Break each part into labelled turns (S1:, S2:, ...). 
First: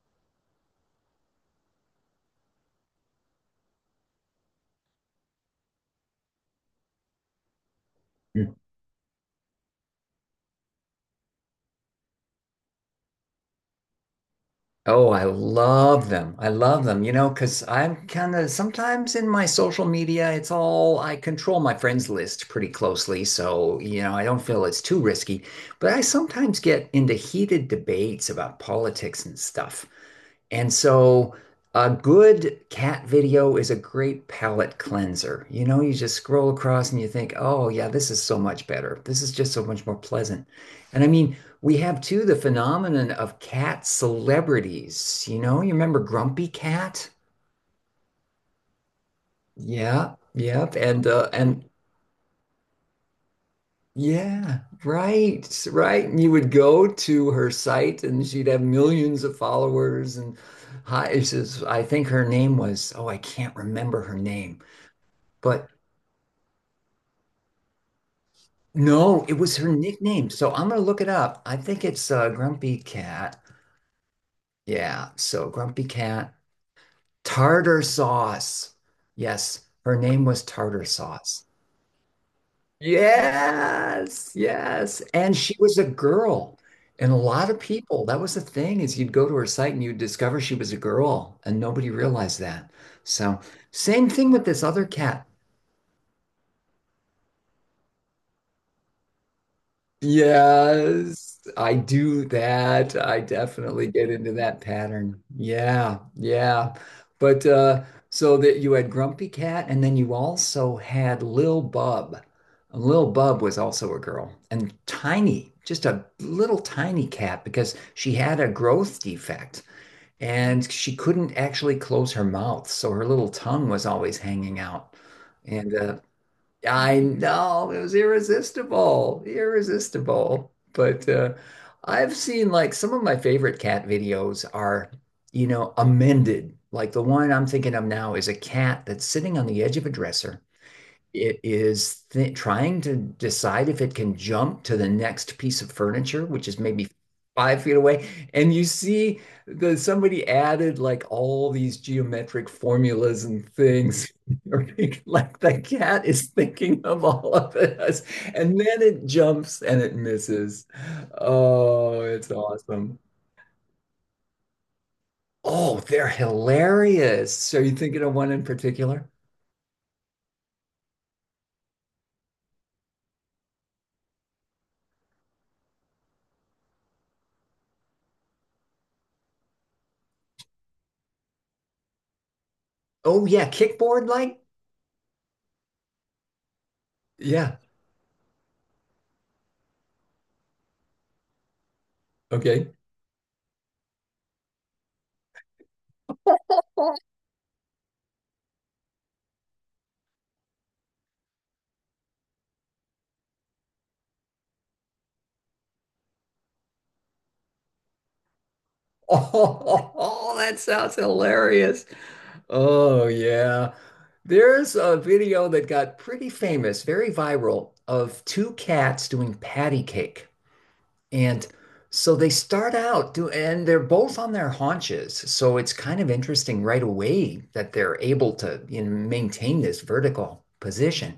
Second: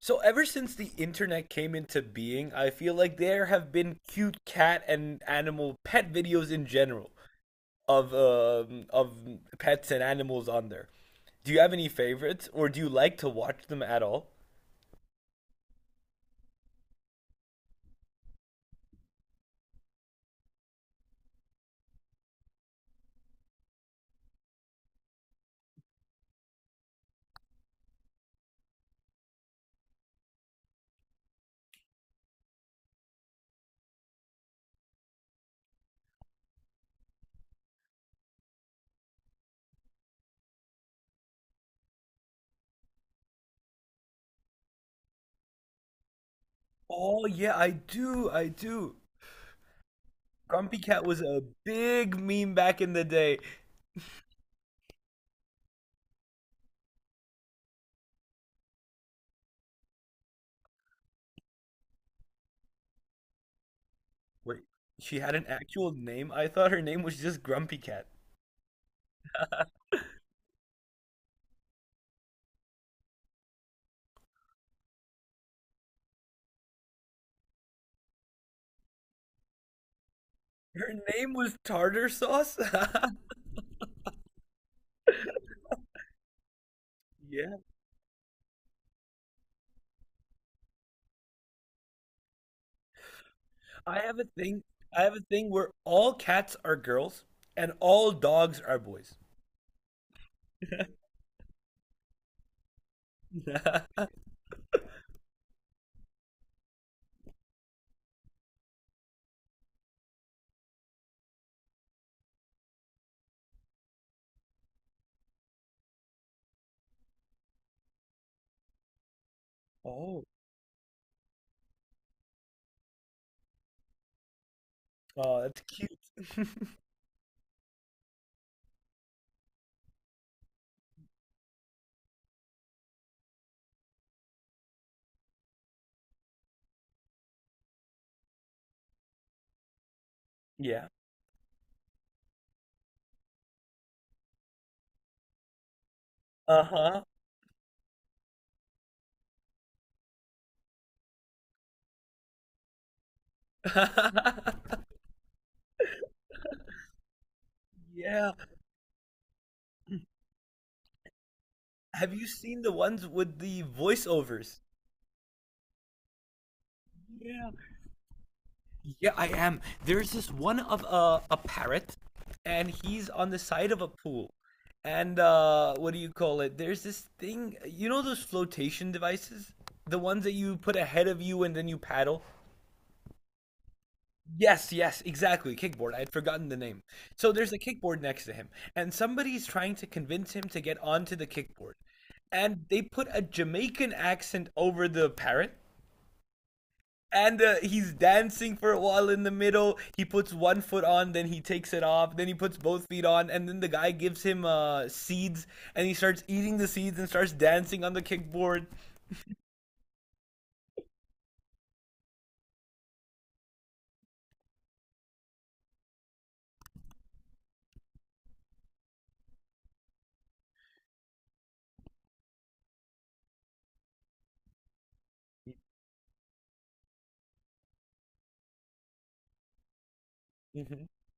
S1: So ever since the internet came into being, I feel like there have been cute cat and animal pet videos in general of
S2: Mm.
S1: um, of pets and animals on there. Do you have any favorites, or do you like to watch them at all?
S2: Oh, I love them. I love them, you know, because I'm kind of sometimes in my social media, it's all— I control my friends list pretty closely. So, you know, I don't feel it's too risky, but I sometimes get into heated debates about politics and stuff. And so a good cat video is a great palate cleanser. You know, you just scroll across and you think, oh, yeah, this is so much better. This is just so much more pleasant. And I mean, we have too the phenomenon of cat celebrities. You know, you remember Grumpy Cat?
S1: Oh yeah, I do, I do.
S2: Yeah, yep,
S1: Grumpy Cat
S2: and
S1: was
S2: uh,
S1: a
S2: and
S1: big meme back in the day.
S2: yeah, right, right. And you would go to her site, and she'd have millions of followers. And hi, it says, I think her name was— oh, I can't remember her
S1: Wait,
S2: name,
S1: she had an
S2: but
S1: actual name? I thought her name was just Grumpy Cat.
S2: no, it was her nickname. So I'm gonna look it up. I think it's Grumpy Cat. Yeah, so Grumpy Cat. Tartar sauce. Yes, her name was Tartar
S1: Her name
S2: Sauce.
S1: was Tartar Sauce?
S2: Yes, yes. And she was a girl. And a lot
S1: Yeah.
S2: of people, that was the thing, is you'd go to her site and you'd discover she was a girl, and nobody realized that. So,
S1: I
S2: same
S1: have a
S2: thing with this
S1: thing.
S2: other
S1: I have a
S2: cat.
S1: thing where all cats are girls and all dogs are boys.
S2: Yes, I do that. I definitely get into that pattern. Yeah, yeah. But so that you had Grumpy Cat and then you also had Lil Bub. And Lil Bub was also a girl and tiny, just a little tiny cat because she had a growth defect
S1: Oh,
S2: and she couldn't actually close her mouth, so her little tongue was always hanging out.
S1: oh, that's
S2: And
S1: cute.
S2: I know it was irresistible, irresistible. But I've seen, like, some of my favorite cat videos are, you know, amended. Like the one I'm thinking of now is a cat that's sitting on the edge of a dresser—
S1: Yeah.
S2: it is th trying to decide if it can jump to the next piece of furniture, which is maybe
S1: Uh-huh.
S2: 5 feet away. And you see the somebody added like all these geometric formulas and things. Like the cat is thinking of all of this.
S1: Yeah.
S2: And then it jumps and it misses. Oh,
S1: Have you
S2: it's
S1: seen the
S2: awesome.
S1: ones with the voiceovers?
S2: Oh, they're hilarious.
S1: Yeah.
S2: So, you thinking of one in particular?
S1: Yeah, I am. There's this one of a parrot, and he's on the side of a pool. And what do you call it? There's this thing, you know those flotation devices? The ones that you put ahead of you and then you paddle?
S2: Oh yeah, kickboard like?
S1: Yes, yes, exactly. Kickboard. I had forgotten the name. So there's
S2: Yeah.
S1: a kickboard next to him, and somebody's trying to convince him to get onto the kickboard. And
S2: Okay.
S1: they put a Jamaican accent over the parrot, and he's dancing for a while in the middle. He puts one foot on, then he takes it off, then he puts both feet on, and then the guy gives him seeds, and he starts eating the seeds and starts dancing on the kickboard.
S2: Oh, that sounds hilarious. Oh, yeah. There's a video that got pretty famous, very viral, of two cats doing patty cake. And so they start out do, and they're both on their haunches. So it's kind of interesting right away that they're able to, you know, maintain this vertical
S1: Mhm.
S2: position.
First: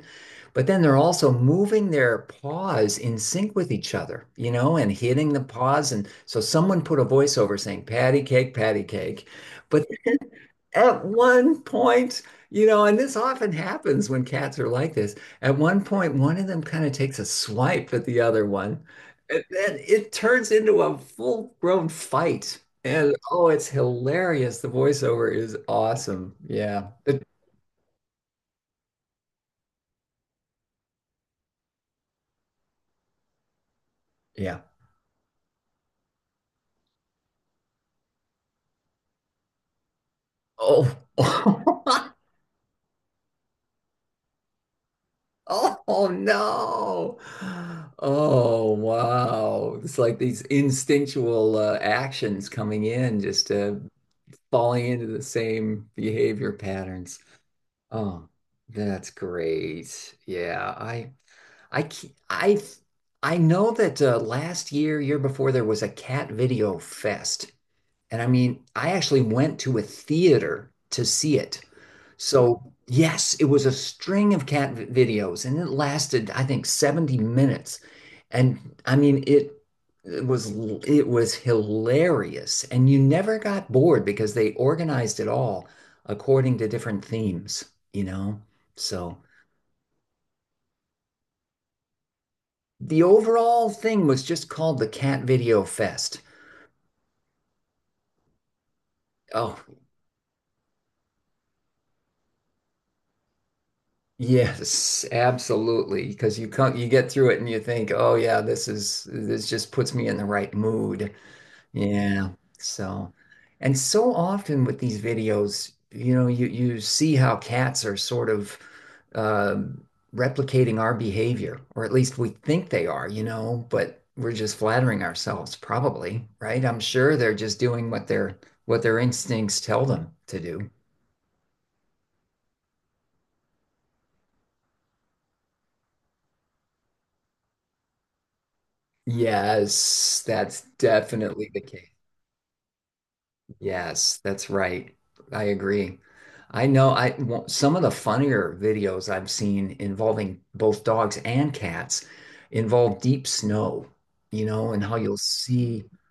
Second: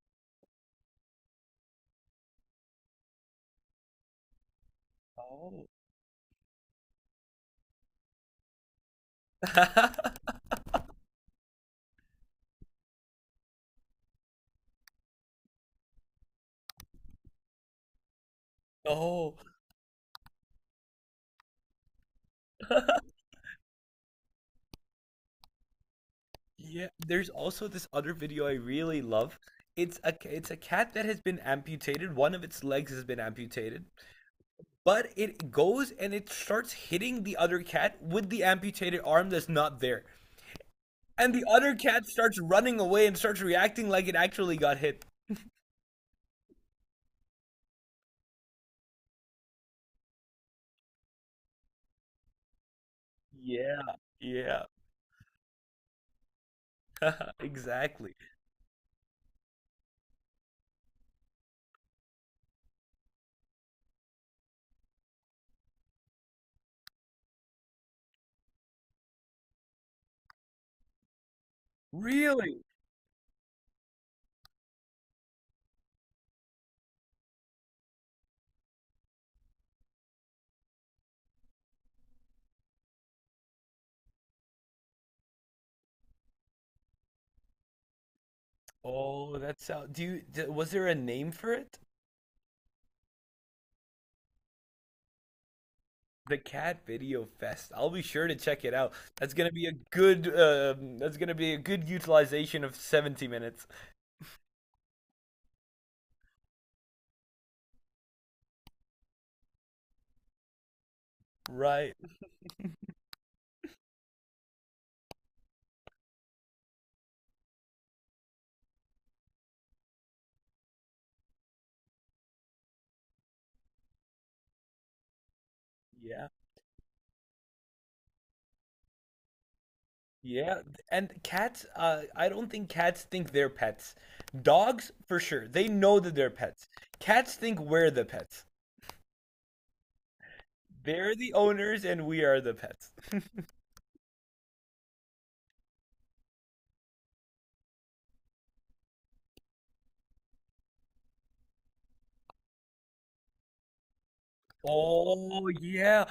S2: But then they're also moving their paws in sync with each other, you know, and hitting the
S1: Oh.
S2: paws. And so someone put a voiceover saying, patty cake, patty cake. But at one point, you know, and this often happens when cats are like this. At one point, one of them kind of takes a swipe at the other one,
S1: Oh,
S2: and then it turns into a full-grown fight. And oh, it's hilarious. The voiceover is awesome.
S1: yeah.
S2: Yeah. It-
S1: There's also this other video I really love. It's a cat that has been amputated. One of its legs has been amputated,
S2: yeah.
S1: but it goes and it starts hitting the other cat with the amputated arm that's not there.
S2: Oh.
S1: And the other cat starts running away and starts reacting like it actually got hit.
S2: Oh no. Oh wow. It's like these instinctual actions coming in just
S1: Yeah,
S2: to—
S1: yeah.
S2: falling into the same behavior patterns.
S1: Exactly.
S2: Oh, that's great. Yeah, I ke- I know that last year, year before, there was a cat video fest, and I mean, I actually went to a theater to see it.
S1: Really?
S2: So, yes, it was a string of videos and it lasted, I think, 70 minutes. And I mean, it was l- it was hilarious and you never got bored because they organized it all according to different themes, you know? So,
S1: Oh, that sound. Do you, d was there a name for it?
S2: the overall thing was just called the Cat Video Fest.
S1: The Cat Video Fest. I'll be sure to check it out. That's gonna
S2: Oh,
S1: be a good. That's gonna be a good utilization of 70 minutes.
S2: yes, absolutely. Because you come, you get through it and you think, oh yeah, this just puts me in the right mood.
S1: Right.
S2: Yeah. So, and so often with these videos, you know, you see how cats are sort of um replicating our behavior, or at least we think they are, you know, but we're just flattering ourselves, probably,
S1: Yeah.
S2: right? I'm sure they're just doing what their— what their instincts tell them to
S1: Yeah.
S2: do.
S1: And cats. I don't think cats think they're pets. Dogs, for sure. They know that they're pets. Cats think we're the pets.
S2: Yes, that's
S1: They're the
S2: definitely the
S1: owners
S2: case.
S1: and we are the pets.
S2: Yes, that's right. I agree. I know I w- some of the funnier videos I've seen involving both dogs and cats involve deep snow, you know, and how you'll
S1: Oh
S2: see,
S1: yeah.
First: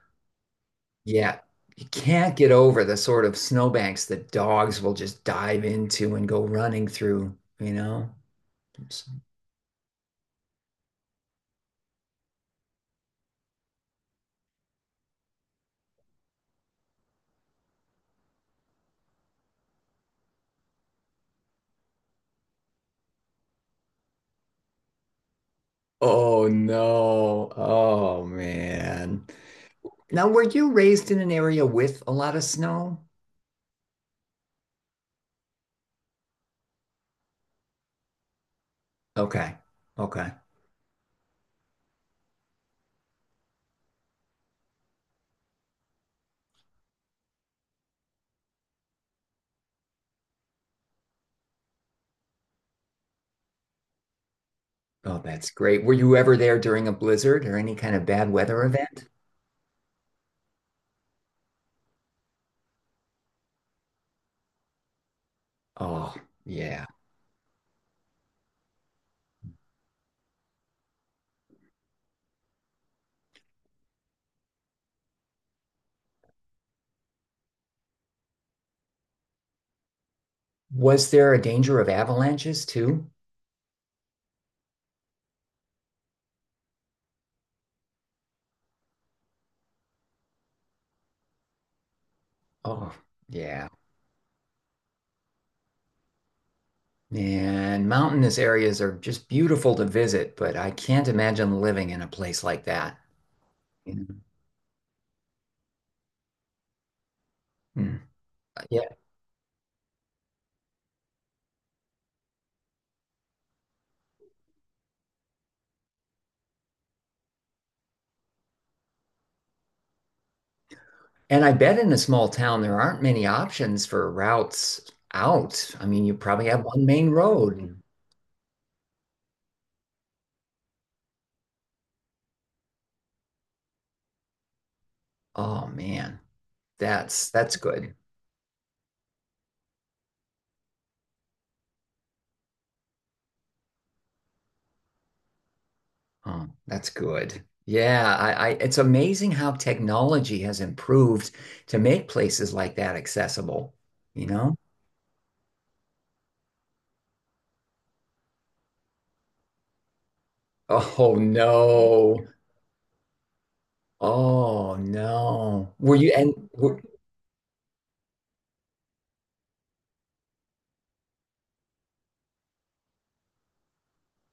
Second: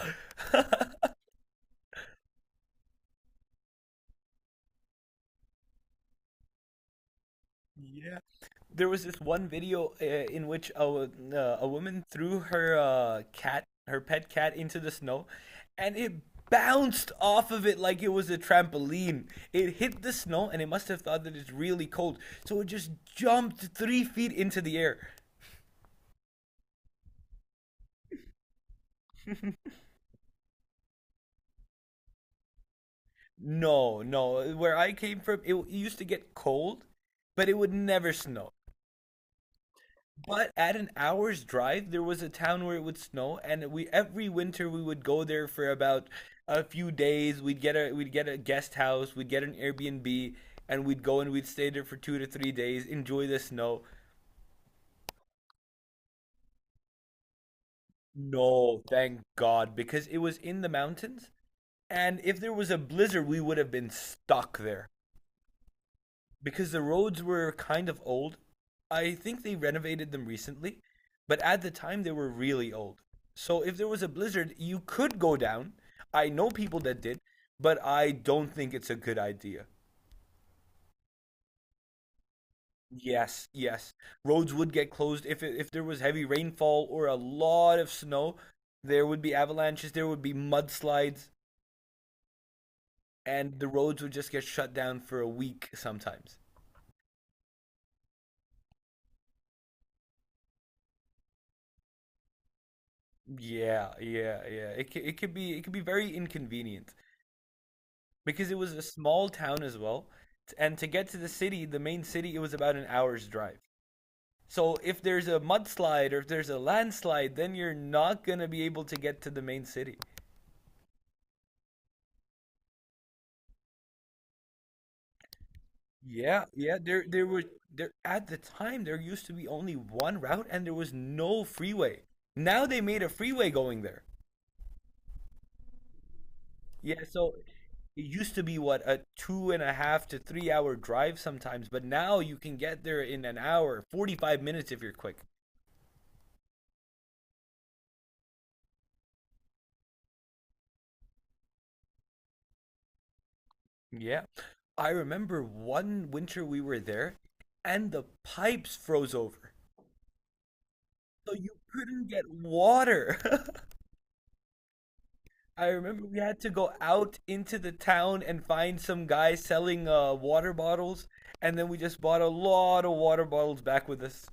S2: yeah, you can't get over the sort of snowbanks that dogs will just dive into and go running through, you know?
S1: Yeah. There was
S2: It's—
S1: this one video in which a woman threw her cat, her pet cat, into the snow, and it bounced off of it like it was a trampoline. It hit the snow, and it must have thought that it's really cold, so it just jumped 3 feet into the air.
S2: oh no. Oh man. Now, were you raised in an area with a lot of snow?
S1: No, no. Where I came from, it used to get cold, but it would never snow.
S2: Okay. Okay.
S1: But at an hour's drive, there was a town where it would snow, and we every winter we would go there for about a few days. We'd get a guest house, we'd get an Airbnb, and we'd go and we'd stay there for 2 to 3 days, enjoy the snow.
S2: Oh, that's great. Were you ever there during a blizzard or any kind of bad weather
S1: No,
S2: event?
S1: thank God, because it was in the mountains, and if there was a blizzard, we would have been stuck there.
S2: Oh,
S1: Because the
S2: yeah.
S1: roads were kind of old. I think they renovated them recently, but at the time they were really old. So if there was a blizzard, you could go down. I know people that did, but I don't think it's a good idea.
S2: Was there a danger of avalanches too?
S1: Yes, yes. Roads would get closed if there was heavy rainfall or a lot of snow. There would be avalanches, there would be mudslides,
S2: Oh,
S1: and the
S2: yeah.
S1: roads would just get shut down for a week sometimes.
S2: And mountainous areas are just beautiful to visit, but I can't imagine living in a place like that.
S1: Yeah,
S2: You know?
S1: yeah, yeah. It c- it could be very inconvenient.
S2: Hmm.
S1: Because it was a
S2: Yeah.
S1: small town as well. And to get to the city, the main city, it was about an hour's drive. So if there's a mudslide or if there's a landslide, then you're not gonna be able to get to the main city.
S2: And I bet in a small town there aren't many options for routes out. I mean, you
S1: Yeah,
S2: probably have
S1: yeah.
S2: one
S1: There,
S2: main
S1: there were
S2: road.
S1: there at the time there used to be only one route and there was no freeway. Now they made a freeway going there.
S2: Oh man,
S1: Yeah, so
S2: that's good.
S1: it used to be what a 2.5 to 3 hour drive sometimes, but now you can get there in an hour, 45 minutes if you're quick.
S2: Oh, that's good. Yeah, I it's amazing how technology has improved to make places like that accessible,
S1: Yeah.
S2: you know?
S1: I remember one winter we were there and the pipes froze over.
S2: Oh
S1: So you couldn't
S2: no.
S1: get water.
S2: Oh
S1: I
S2: no. Were
S1: remember
S2: you
S1: we
S2: and
S1: had to go
S2: were,
S1: out into the town and find some guy selling water bottles, and then we just bought a lot of water bottles back with us.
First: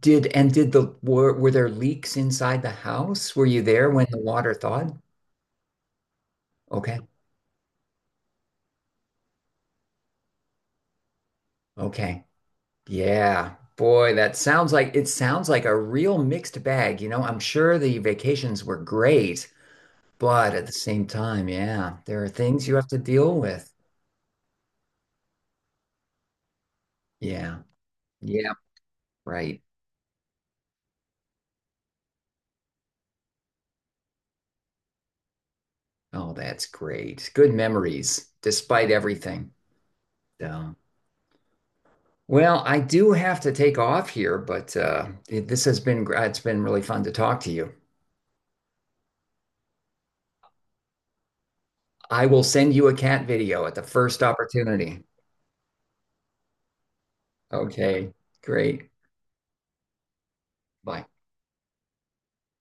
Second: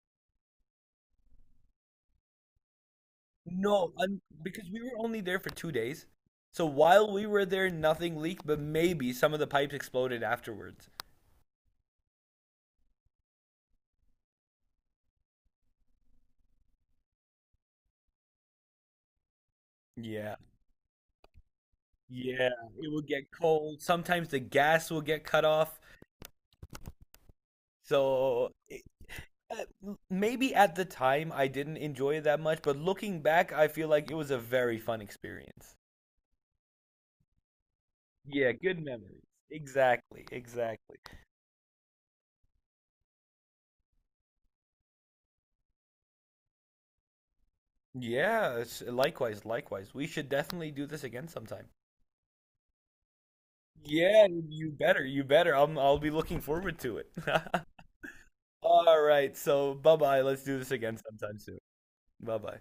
S2: did and did the were there leaks inside the house? Were you there
S1: No,
S2: when the
S1: un
S2: water
S1: because we were
S2: thawed?
S1: only there for 2 days. So
S2: Okay.
S1: while we were there, nothing leaked, but maybe some of the pipes exploded afterwards.
S2: Okay. Yeah. Boy, that sounds like it sounds like a real mixed bag, you know? I'm sure the vacations were great.
S1: Yeah.
S2: But at the same time, yeah, there are
S1: Yeah,
S2: things you have
S1: it
S2: to
S1: will get
S2: deal with.
S1: cold. Sometimes the gas will get cut off.
S2: Yeah. Yeah.
S1: So
S2: Right.
S1: uh, maybe at the time I didn't enjoy it that much, but looking back, I feel like it was a very fun experience.
S2: Oh, that's great. Good memories,
S1: Yeah, good
S2: despite
S1: memories.
S2: everything.
S1: Exactly,
S2: So,
S1: exactly.
S2: well, I do have to take off here, but this has been, it's been really fun to talk to you.
S1: Yeah, likewise, likewise. We should definitely do this again sometime.
S2: I will send you a cat video at the first
S1: Yeah, you
S2: opportunity.
S1: better, you better. I'll be looking forward to it.
S2: Okay. Great.
S1: All right, so bye-bye. Let's do this again
S2: Bye.
S1: sometime soon. Bye-bye.